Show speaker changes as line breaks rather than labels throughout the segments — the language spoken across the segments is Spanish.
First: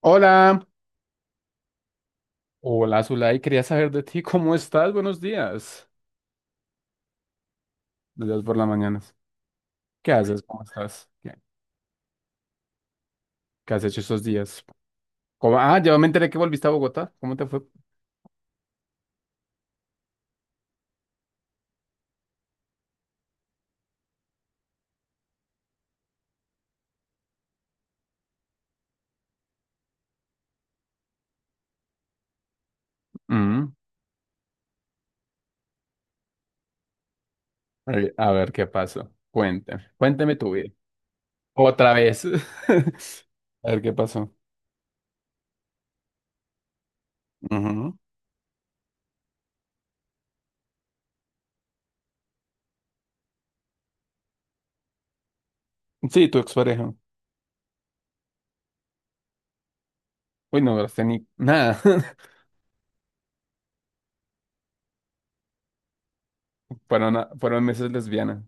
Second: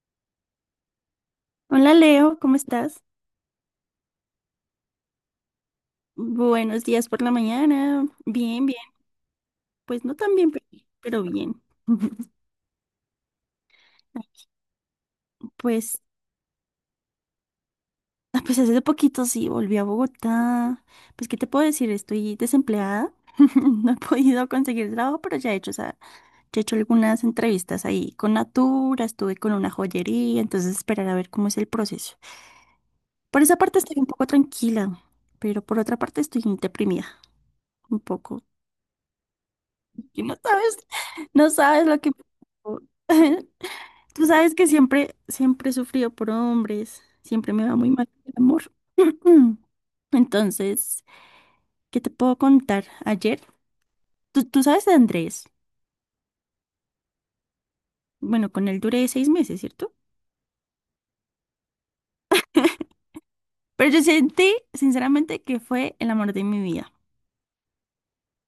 Hola,
Hola Leo, ¿cómo
hola
estás?
Zulay, quería saber de ti, ¿cómo estás?
Buenos días por la mañana.
Buenos días por
Bien,
las
bien.
mañanas.
Pues
¿Qué
no tan
haces?
bien,
¿Cómo
pero
estás?
pero
¿Qué,
bien.
qué has hecho estos días? Ah, ya
Pues,
me enteré que volviste a Bogotá, ¿cómo te fue?
ah, pues hace poquito sí, volví a Bogotá. Pues, ¿qué te puedo decir? Estoy desempleada. No he podido conseguir trabajo, pero ya he hecho, o sea, ya he hecho algunas entrevistas ahí con Natura, estuve con una joyería, entonces esperar a ver cómo es el proceso. Por esa
Mm,
parte estoy un poco tranquila, pero por otra parte estoy deprimida,
a
un
ver, a
poco.
ver qué pasó, cuéntame,
Y
cuéntame
no
tu vida,
sabes, no sabes
otra
lo que...
vez. A ver qué
Tú
pasó.
sabes que siempre, siempre he sufrido por hombres, siempre me va muy
Ujú.
mal el amor. Entonces, ¿qué te puedo contar? Ayer, tú sabes de Andrés,
Sí, tu expareja.
bueno, con él duré 6 meses, ¿cierto?
Uy, no hablaste ni nada.
Pero yo sentí, sinceramente, que fue el amor de mi vida.
Fueron meses, lesbiana.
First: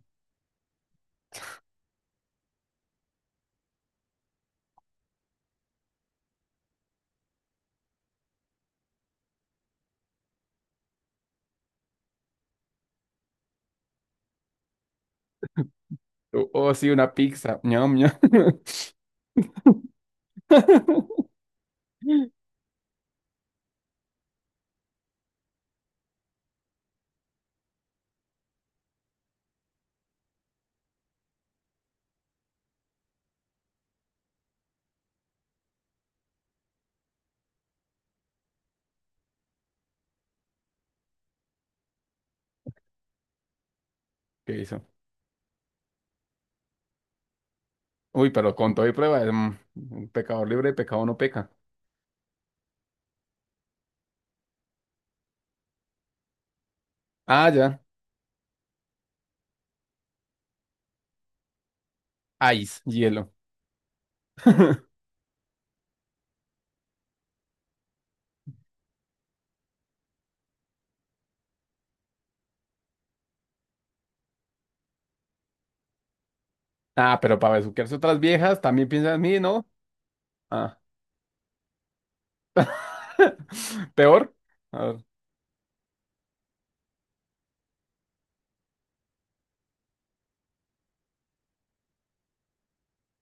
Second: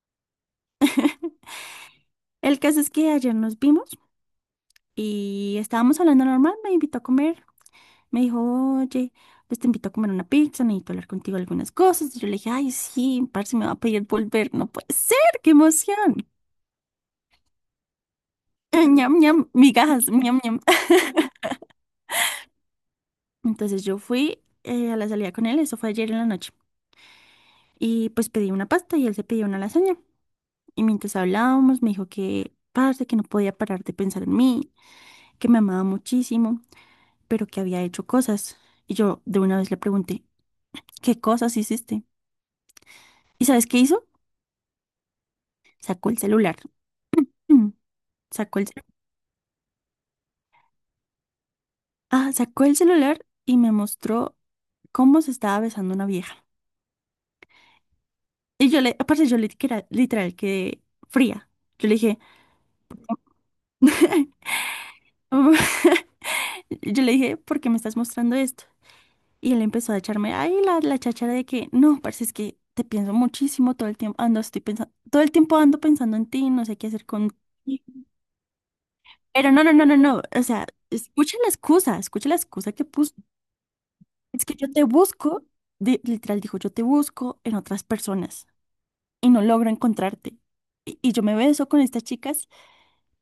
El caso es que ayer nos vimos y estábamos hablando normal, me invitó a comer, me dijo, oye, pues te invito a comer una pizza, necesito hablar contigo algunas cosas. Y yo le dije, ay, sí, parce, me va a pedir volver, no puede ser, qué emoción.
Oh, oh, sí, una pizza, ñam, ñam.
Ñam, ñam, migajas, ñam, ñam. Entonces yo fui a la salida con él, eso fue ayer en la noche. Y pues pedí una pasta y él se pidió una lasaña. Y mientras hablábamos, me dijo que, parce, que no podía parar de pensar en mí, que me amaba muchísimo, pero que había hecho cosas. Y yo de una vez le pregunté, ¿qué cosas hiciste? ¿Y sabes qué hizo?
¿Qué hizo?
Sacó el celular.
Uy, pero
Sacó el,
con
celu-
todo y prueba, pecador libre y pecado no peca.
sacó el celular y me mostró cómo se estaba besando una vieja.
Ah, ya.
Y yo le, aparte yo le literal, literal quedé fría. Yo le dije,
Ice, hielo.
yo le dije, ¿por qué me estás mostrando esto? Y él empezó a echarme ahí la cháchara de que, no, parce, es que te pienso muchísimo todo el tiempo, ando, estoy pensando, todo el tiempo ando pensando en ti, no sé qué hacer
Ah,
con.
pero para besuquearse otras viejas, también piensa en mí,
Pero no,
¿no?
no, no, no, no, o sea,
Ah.
escucha la excusa que puso.
Peor.
Es que yo
A
te
ver.
busco, literal dijo, yo te busco en otras personas y no logro encontrarte. Y yo me beso con estas chicas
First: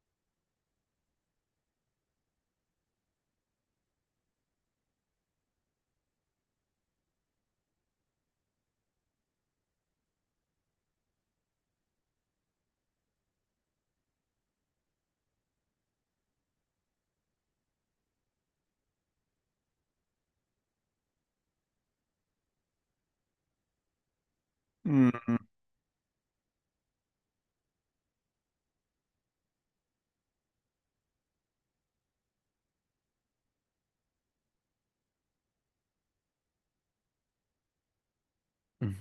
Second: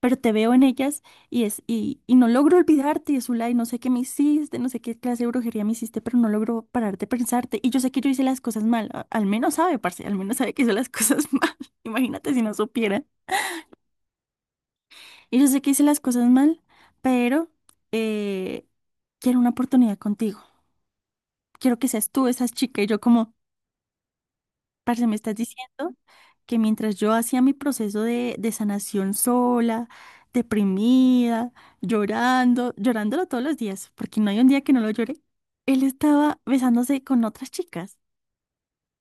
pero te veo en ellas y no logro olvidarte, Zulay, no sé qué me hiciste, no sé qué clase de brujería me hiciste, pero no logro parar de pensarte. Y yo sé que yo hice las cosas mal, al menos sabe, parce, al menos sabe que hice las cosas mal. Imagínate si no supiera. Y yo sé que hice las cosas mal, pero eh, quiero una oportunidad contigo. Quiero que seas tú esa chica y yo como... Parce, me estás
Mm,
diciendo que mientras yo hacía mi proceso de sanación sola, deprimida, llorando, llorándolo todos los días, porque no hay un día que no lo llore, él estaba besándose con otras chicas.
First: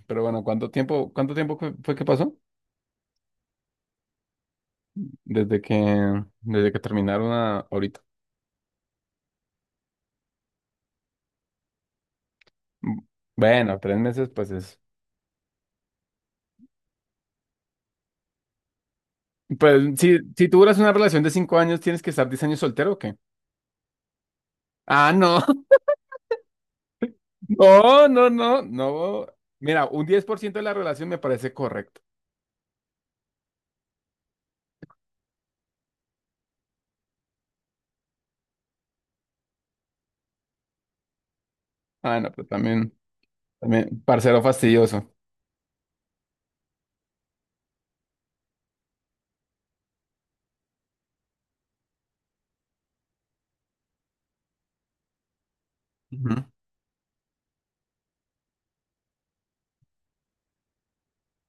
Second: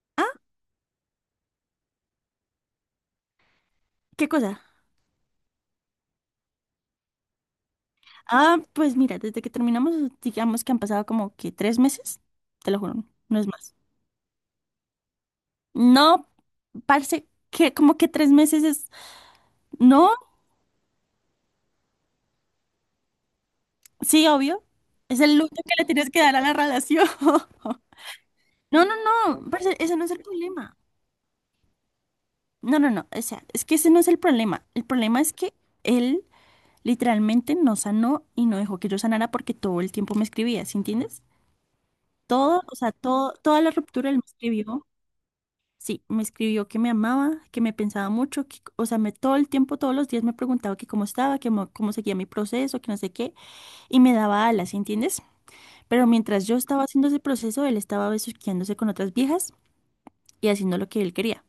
Pero
¿Ah?
bueno, ¿cuánto tiempo fue que pasó?
¿Qué cosa?
Desde que, desde que terminaron ahorita.
Ah, pues mira, desde que terminamos, digamos que han pasado como que 3 meses, te lo
Mm,
juro, no es más.
Bueno, 3 meses, pues es.
No, parce, que como que 3 meses es...
Pues
No,
si, si tú duras una relación de 5 años, ¿tienes que estar 10 años soltero o qué?
sí, obvio,
Ah,
es el luto
no.
que le tienes que dar a la relación.
No, no, no,
No,
no.
no, no, parce,
Mira,
ese
un
no es el
10% de la
problema.
relación me parece correcto.
No, no, no, o sea, es que ese no es el problema. El problema es que él literalmente no sanó y no dejó que yo sanara porque todo el tiempo me escribía, ¿sí entiendes?
Ah, no, pero
Todo, o sea,
también,
todo, toda la
también,
ruptura él me
parcero
escribió,
fastidioso.
sí, me escribió que me amaba, que me pensaba mucho, que, o sea, me, todo el tiempo, todos los días me preguntaba que cómo estaba, que cómo seguía mi proceso, que no sé qué, y me daba alas, ¿sí entiendes? Pero
Ujú.
mientras yo estaba haciendo ese proceso, él estaba besuqueándose con otras viejas y haciendo lo que él quería.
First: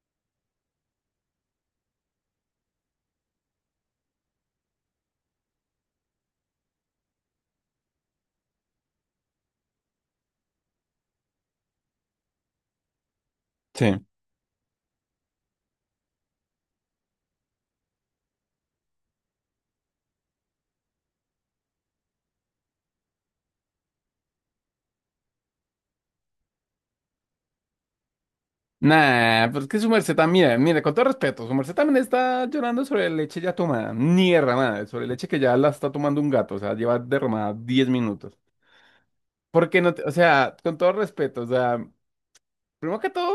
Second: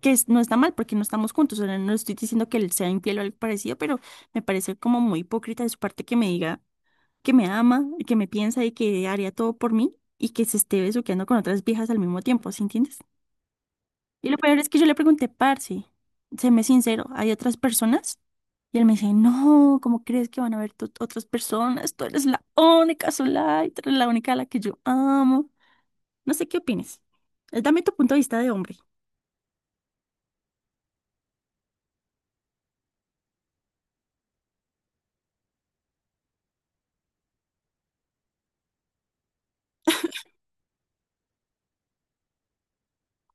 No está mal porque no estamos juntos. O sea, no estoy diciendo que él sea infiel o algo parecido, pero me parece como muy hipócrita de su parte que me diga que me ama, que me piensa y que haría todo por mí y que se esté besuqueando con otras viejas al mismo tiempo, ¿sí entiendes?
Sí.
Y lo peor es que yo le pregunté, parce, séme sincero, ¿hay otras personas? Y él me dice, no, ¿cómo crees que van a haber otras personas? Tú eres la única sola y tú eres la única a la que yo amo. No sé qué opines. Dame tu punto de vista de hombre.
Nah, pues que su merced también, mire, mire, con todo respeto, su merced también está llorando sobre leche ya tomada, ni derramada, sobre leche que ya la está tomando un gato, o sea, lleva derramada 10 minutos. Porque no, te- o sea, con todo respeto, o sea, primero que todo.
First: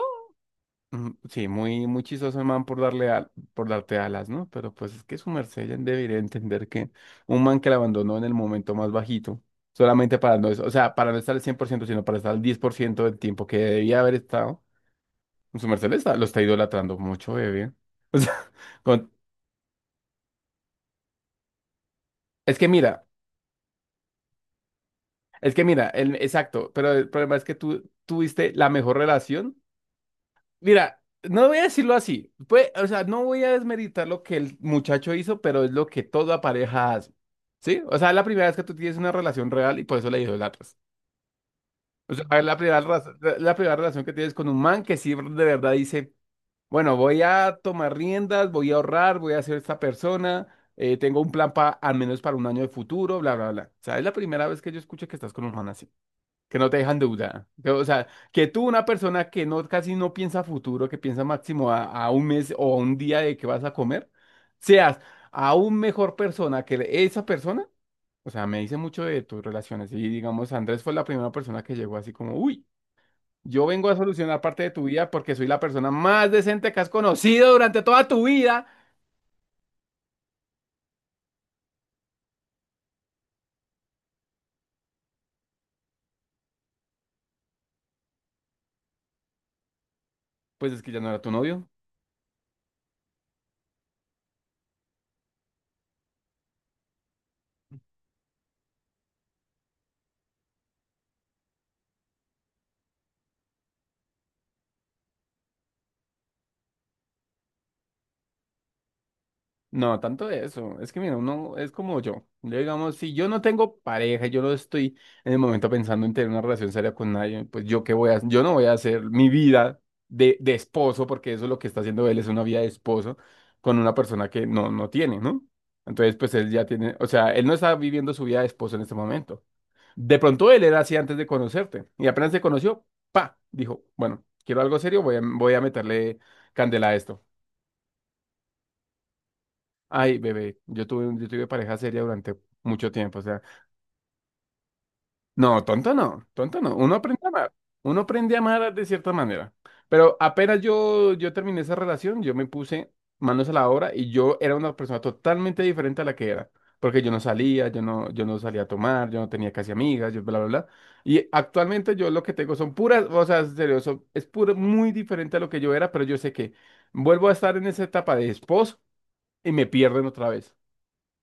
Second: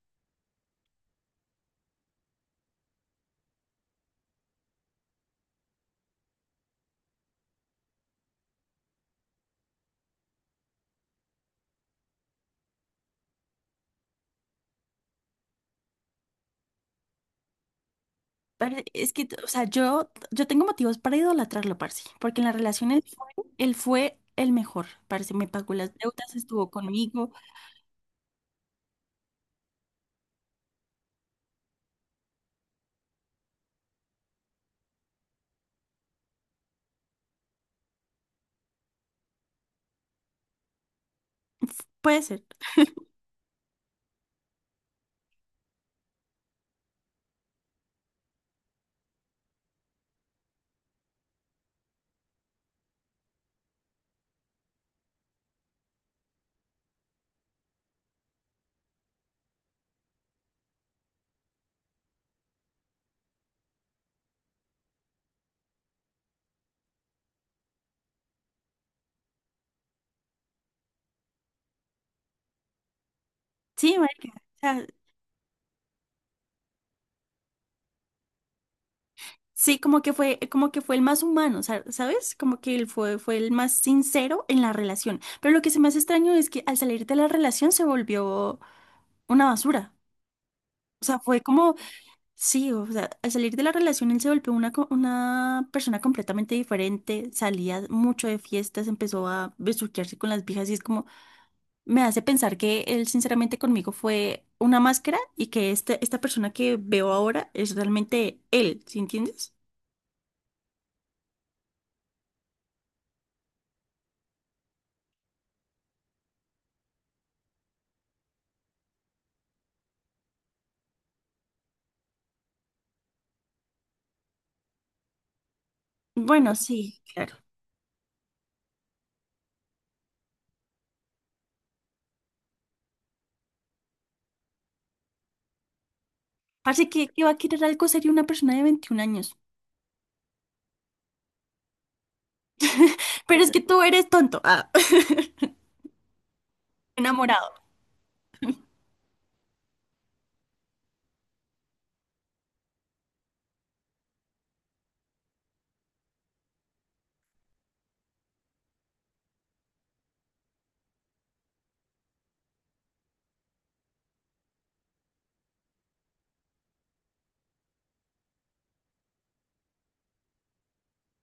Sí, muy, muy chistoso el man por darte alas, ¿no? Pero pues es que su merced ya debería entender que un man que la abandonó en el momento más bajito, solamente para no, o sea, para no estar al 100%, sino para estar al 10% del tiempo que debía haber estado, su merced le está, lo está idolatrando mucho, bebé. O sea,
Pero
con-
es que, o sea, yo tengo motivos para idolatrarlo, parce, porque en las
es que
relaciones
mira,
él fue el mejor, parce, me
es que
pagó
mira,
las deudas, estuvo
exacto, pero el
conmigo.
problema es que tú tuviste la mejor relación. Mira, no voy a decirlo así. Pues, o sea, no voy a desmeritar lo que el muchacho hizo, pero es lo que toda pareja hace. ¿Sí? O sea, es la primera vez que tú tienes una relación real y por eso la idolatras.
F-
O
Puede
sea, es
ser.
la primera relación que tienes con un man que sí de verdad dice, bueno, voy a tomar riendas, voy a ahorrar, voy a ser esta persona, tengo un plan para al menos para un año de futuro, bla, bla, bla. O sea, es la primera vez que yo escucho que estás con un man así que no te dejan duda. Que, o sea, que tú, una persona que no, casi no piensa a futuro, que piensa máximo a un mes o a un día de que vas a comer, seas aún mejor persona que esa persona. O sea, me dice mucho de tus relaciones. Y digamos, Andrés fue la primera persona que llegó así como, uy, yo vengo a
Sí, marica,
solucionar
o
parte de tu
sea,
vida porque soy la persona más decente que has conocido durante toda tu vida.
sí, como que fue el más humano, ¿sabes? Como que él fue, fue el más sincero en la relación. Pero lo que se me hace extraño es que al salir de la relación se volvió una basura.
Pues es que ya
O
no
sea,
era tu
fue
novio.
como. Sí, o sea, al salir de la relación él se volvió una, una persona completamente diferente, salía mucho de fiestas, empezó a besuquearse con las viejas y es como, me hace pensar que él sinceramente conmigo fue una máscara y que este, esta persona que veo ahora es realmente él, ¿sí entiendes?
No, tanto de eso. Es que mira, uno es como yo. Yo, digamos, si yo no tengo pareja, yo no estoy en el momento pensando en tener una relación seria con nadie, pues yo qué voy a, yo no voy a hacer mi vida de esposo, porque eso es lo que está haciendo él, es una vida de esposo con una persona que no, no tiene, ¿no? Entonces, pues él
Bueno,
ya tiene,
sí,
o sea,
claro.
él no está viviendo su vida de esposo en este momento. De pronto él era así antes de conocerte y apenas se conoció, pa, dijo, bueno, quiero algo serio, voy a meterle
Parece
candela a
que,
esto.
que va a querer algo serio una persona de 21 años.
Ay, bebé, yo tuve pareja seria durante mucho tiempo, o sea,
Pero es que tú eres tonto. Ah.
no, tonto no, tonto no, uno aprende a amar,
Enamorado.
uno aprende a amar de cierta manera, pero apenas yo terminé esa relación, yo me puse manos a la obra y yo era una persona totalmente diferente a la que era, porque yo no salía, yo no salía a tomar, yo no tenía casi amigas, yo bla, bla, bla, y actualmente yo lo que tengo son puras, o sea, en serio, son- es puro, muy diferente a lo que yo era, pero yo sé que vuelvo a estar en esa etapa de esposo y me pierden otra vez,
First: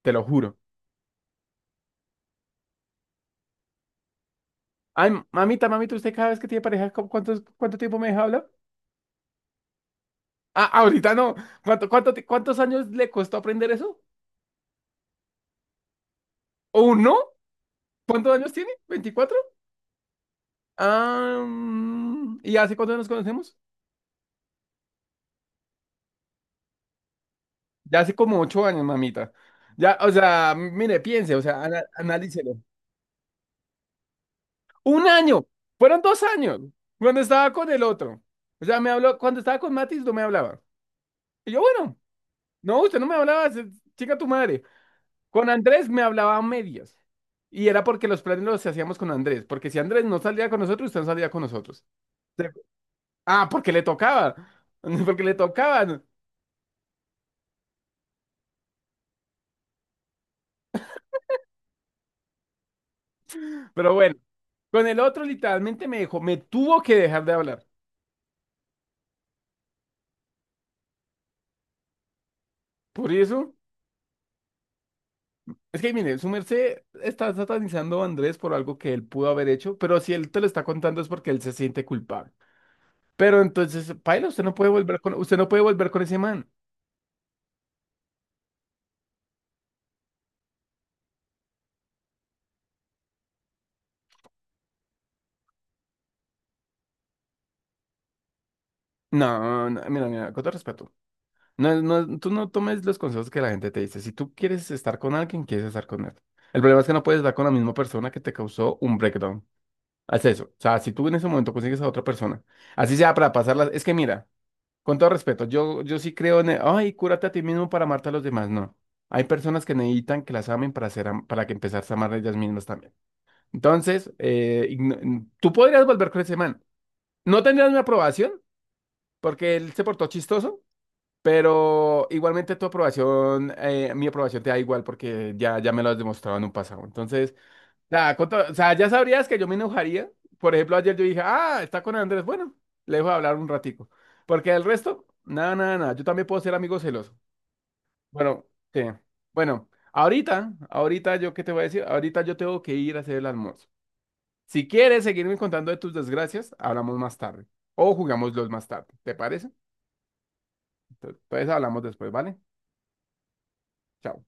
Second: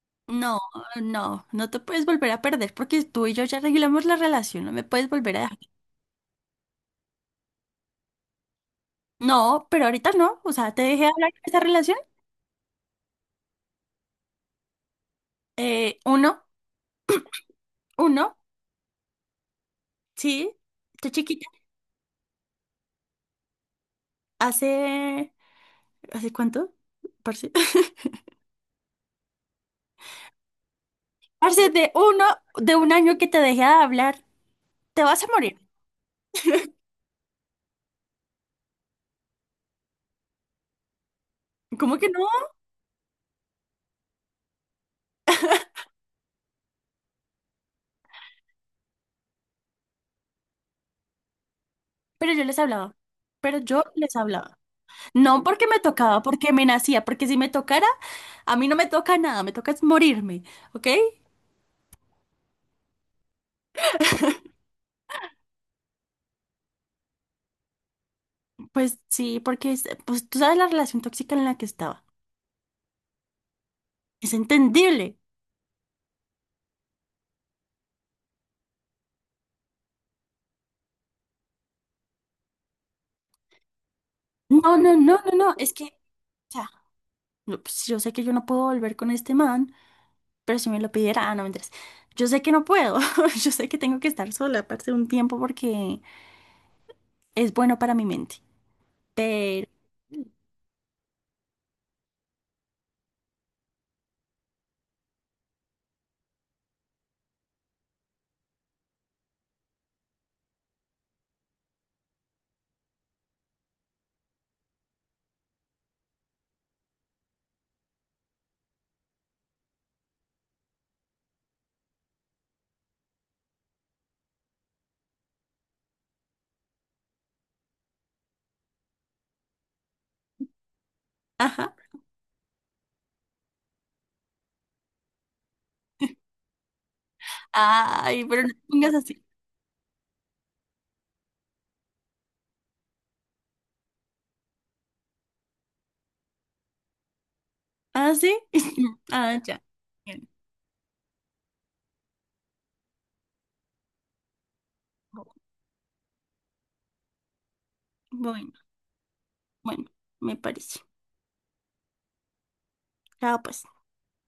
te lo juro.
No, no, no te puedes volver a perder porque tú y yo ya regulamos la relación, no me puedes
Ay,
volver a dejar.
mamita, mamita, usted cada vez que tiene pareja, ¿cuánto tiempo me deja hablar?
No, pero ahorita no, o
Ah,
sea, te dejé
ahorita
hablar
no.
de esa
¿Cuánto,
relación.
cuánto, ti- cuántos años le costó aprender eso?
Eh, uno,
¿O no? ¿Cuántos
uno,
años tiene? 24.
sí, estoy
Ah,
chiquita.
¿y hace cuánto nos conocemos?
Hace, ¿hace cuánto? Parce.
Ya hace como 8 años, mamita. Ya, o sea, mire, piense, o
Parce,
sea,
de uno,
analícelo.
de un año que te dejé de hablar, te
Un
vas a
año,
morir.
fueron 2 años, cuando estaba con el otro. O sea, me habló, cuando estaba con Matis no me hablaba. Y yo, bueno,
¿Cómo que no?
no, usted no me hablaba, chica tu madre. Con Andrés me hablaba a medias. Y era porque los planes los hacíamos con Andrés. Porque si Andrés no salía con nosotros, usted no salía con nosotros.
Pero yo
Se-
les hablaba,
Ah,
pero
porque le
yo les
tocaba.
hablaba.
Porque le
No porque me
tocaban.
tocaba, porque me nacía, porque si me tocara, a mí no me toca nada, me toca es morirme, ¿ok?
Pero bueno, con el otro literalmente me dejó, me tuvo que dejar de hablar.
Pues sí, porque pues tú sabes la relación tóxica en la que estaba.
Por eso,
Es entendible.
es que mire, su merced está satanizando a Andrés por algo que él pudo haber hecho. Pero si él te lo está contando es porque él se siente culpable. Pero entonces, paila, usted no puede
No, no,
volver con,
no, no,
usted no
no.
puede
Es que,
volver
o
con ese man.
sea, no, pues, yo sé que yo no puedo volver con este man, pero si me lo pidiera, ah, no, mentiras. Yo sé que no puedo. Yo sé que tengo que estar sola, aparte de un tiempo, porque es bueno para mi mente.
No,
Pero,
no, mira, mira, con todo respeto. No, no, tú no tomes los consejos que la gente te dice. Si tú quieres estar con alguien, quieres estar con él. El problema es que no puedes estar con la misma persona que te causó un breakdown. Haz eso. O sea, si tú en ese momento consigues a otra persona, así sea para pasarla. Es que mira, con todo respeto, yo sí creo en el, ay, cúrate a ti mismo para amarte a los demás. No. Hay personas que necesitan que las amen para ser, para que empezarse a amar ellas mismas también. Entonces, tú podrías volver con ese man. No tendrías mi aprobación porque él se portó chistoso.
ajá.
Pero igualmente tu aprobación, mi aprobación te da igual porque ya me lo has demostrado en un pasado. Entonces, nada,
Ay, pero no
o
te
sea, ya
pongas así.
sabrías que yo me enojaría. Por ejemplo, ayer yo dije, ah, está con Andrés. Bueno, le dejo hablar un ratico. Porque el resto, nada, nada, nada. Yo también puedo ser amigo celoso.
¿Ah, sí?
Bueno, sí.
Ah, ya.
Bueno,
Bien.
ahorita yo qué te voy a decir. Ahorita yo tengo que ir a hacer el almuerzo. Si quieres seguirme contando de tus desgracias, hablamos más tarde. O jugamos los
Bueno,
más tarde. ¿Te parece?
bueno, me parece.
Entonces, hablamos después, ¿vale?
Chao, pues.
Chao.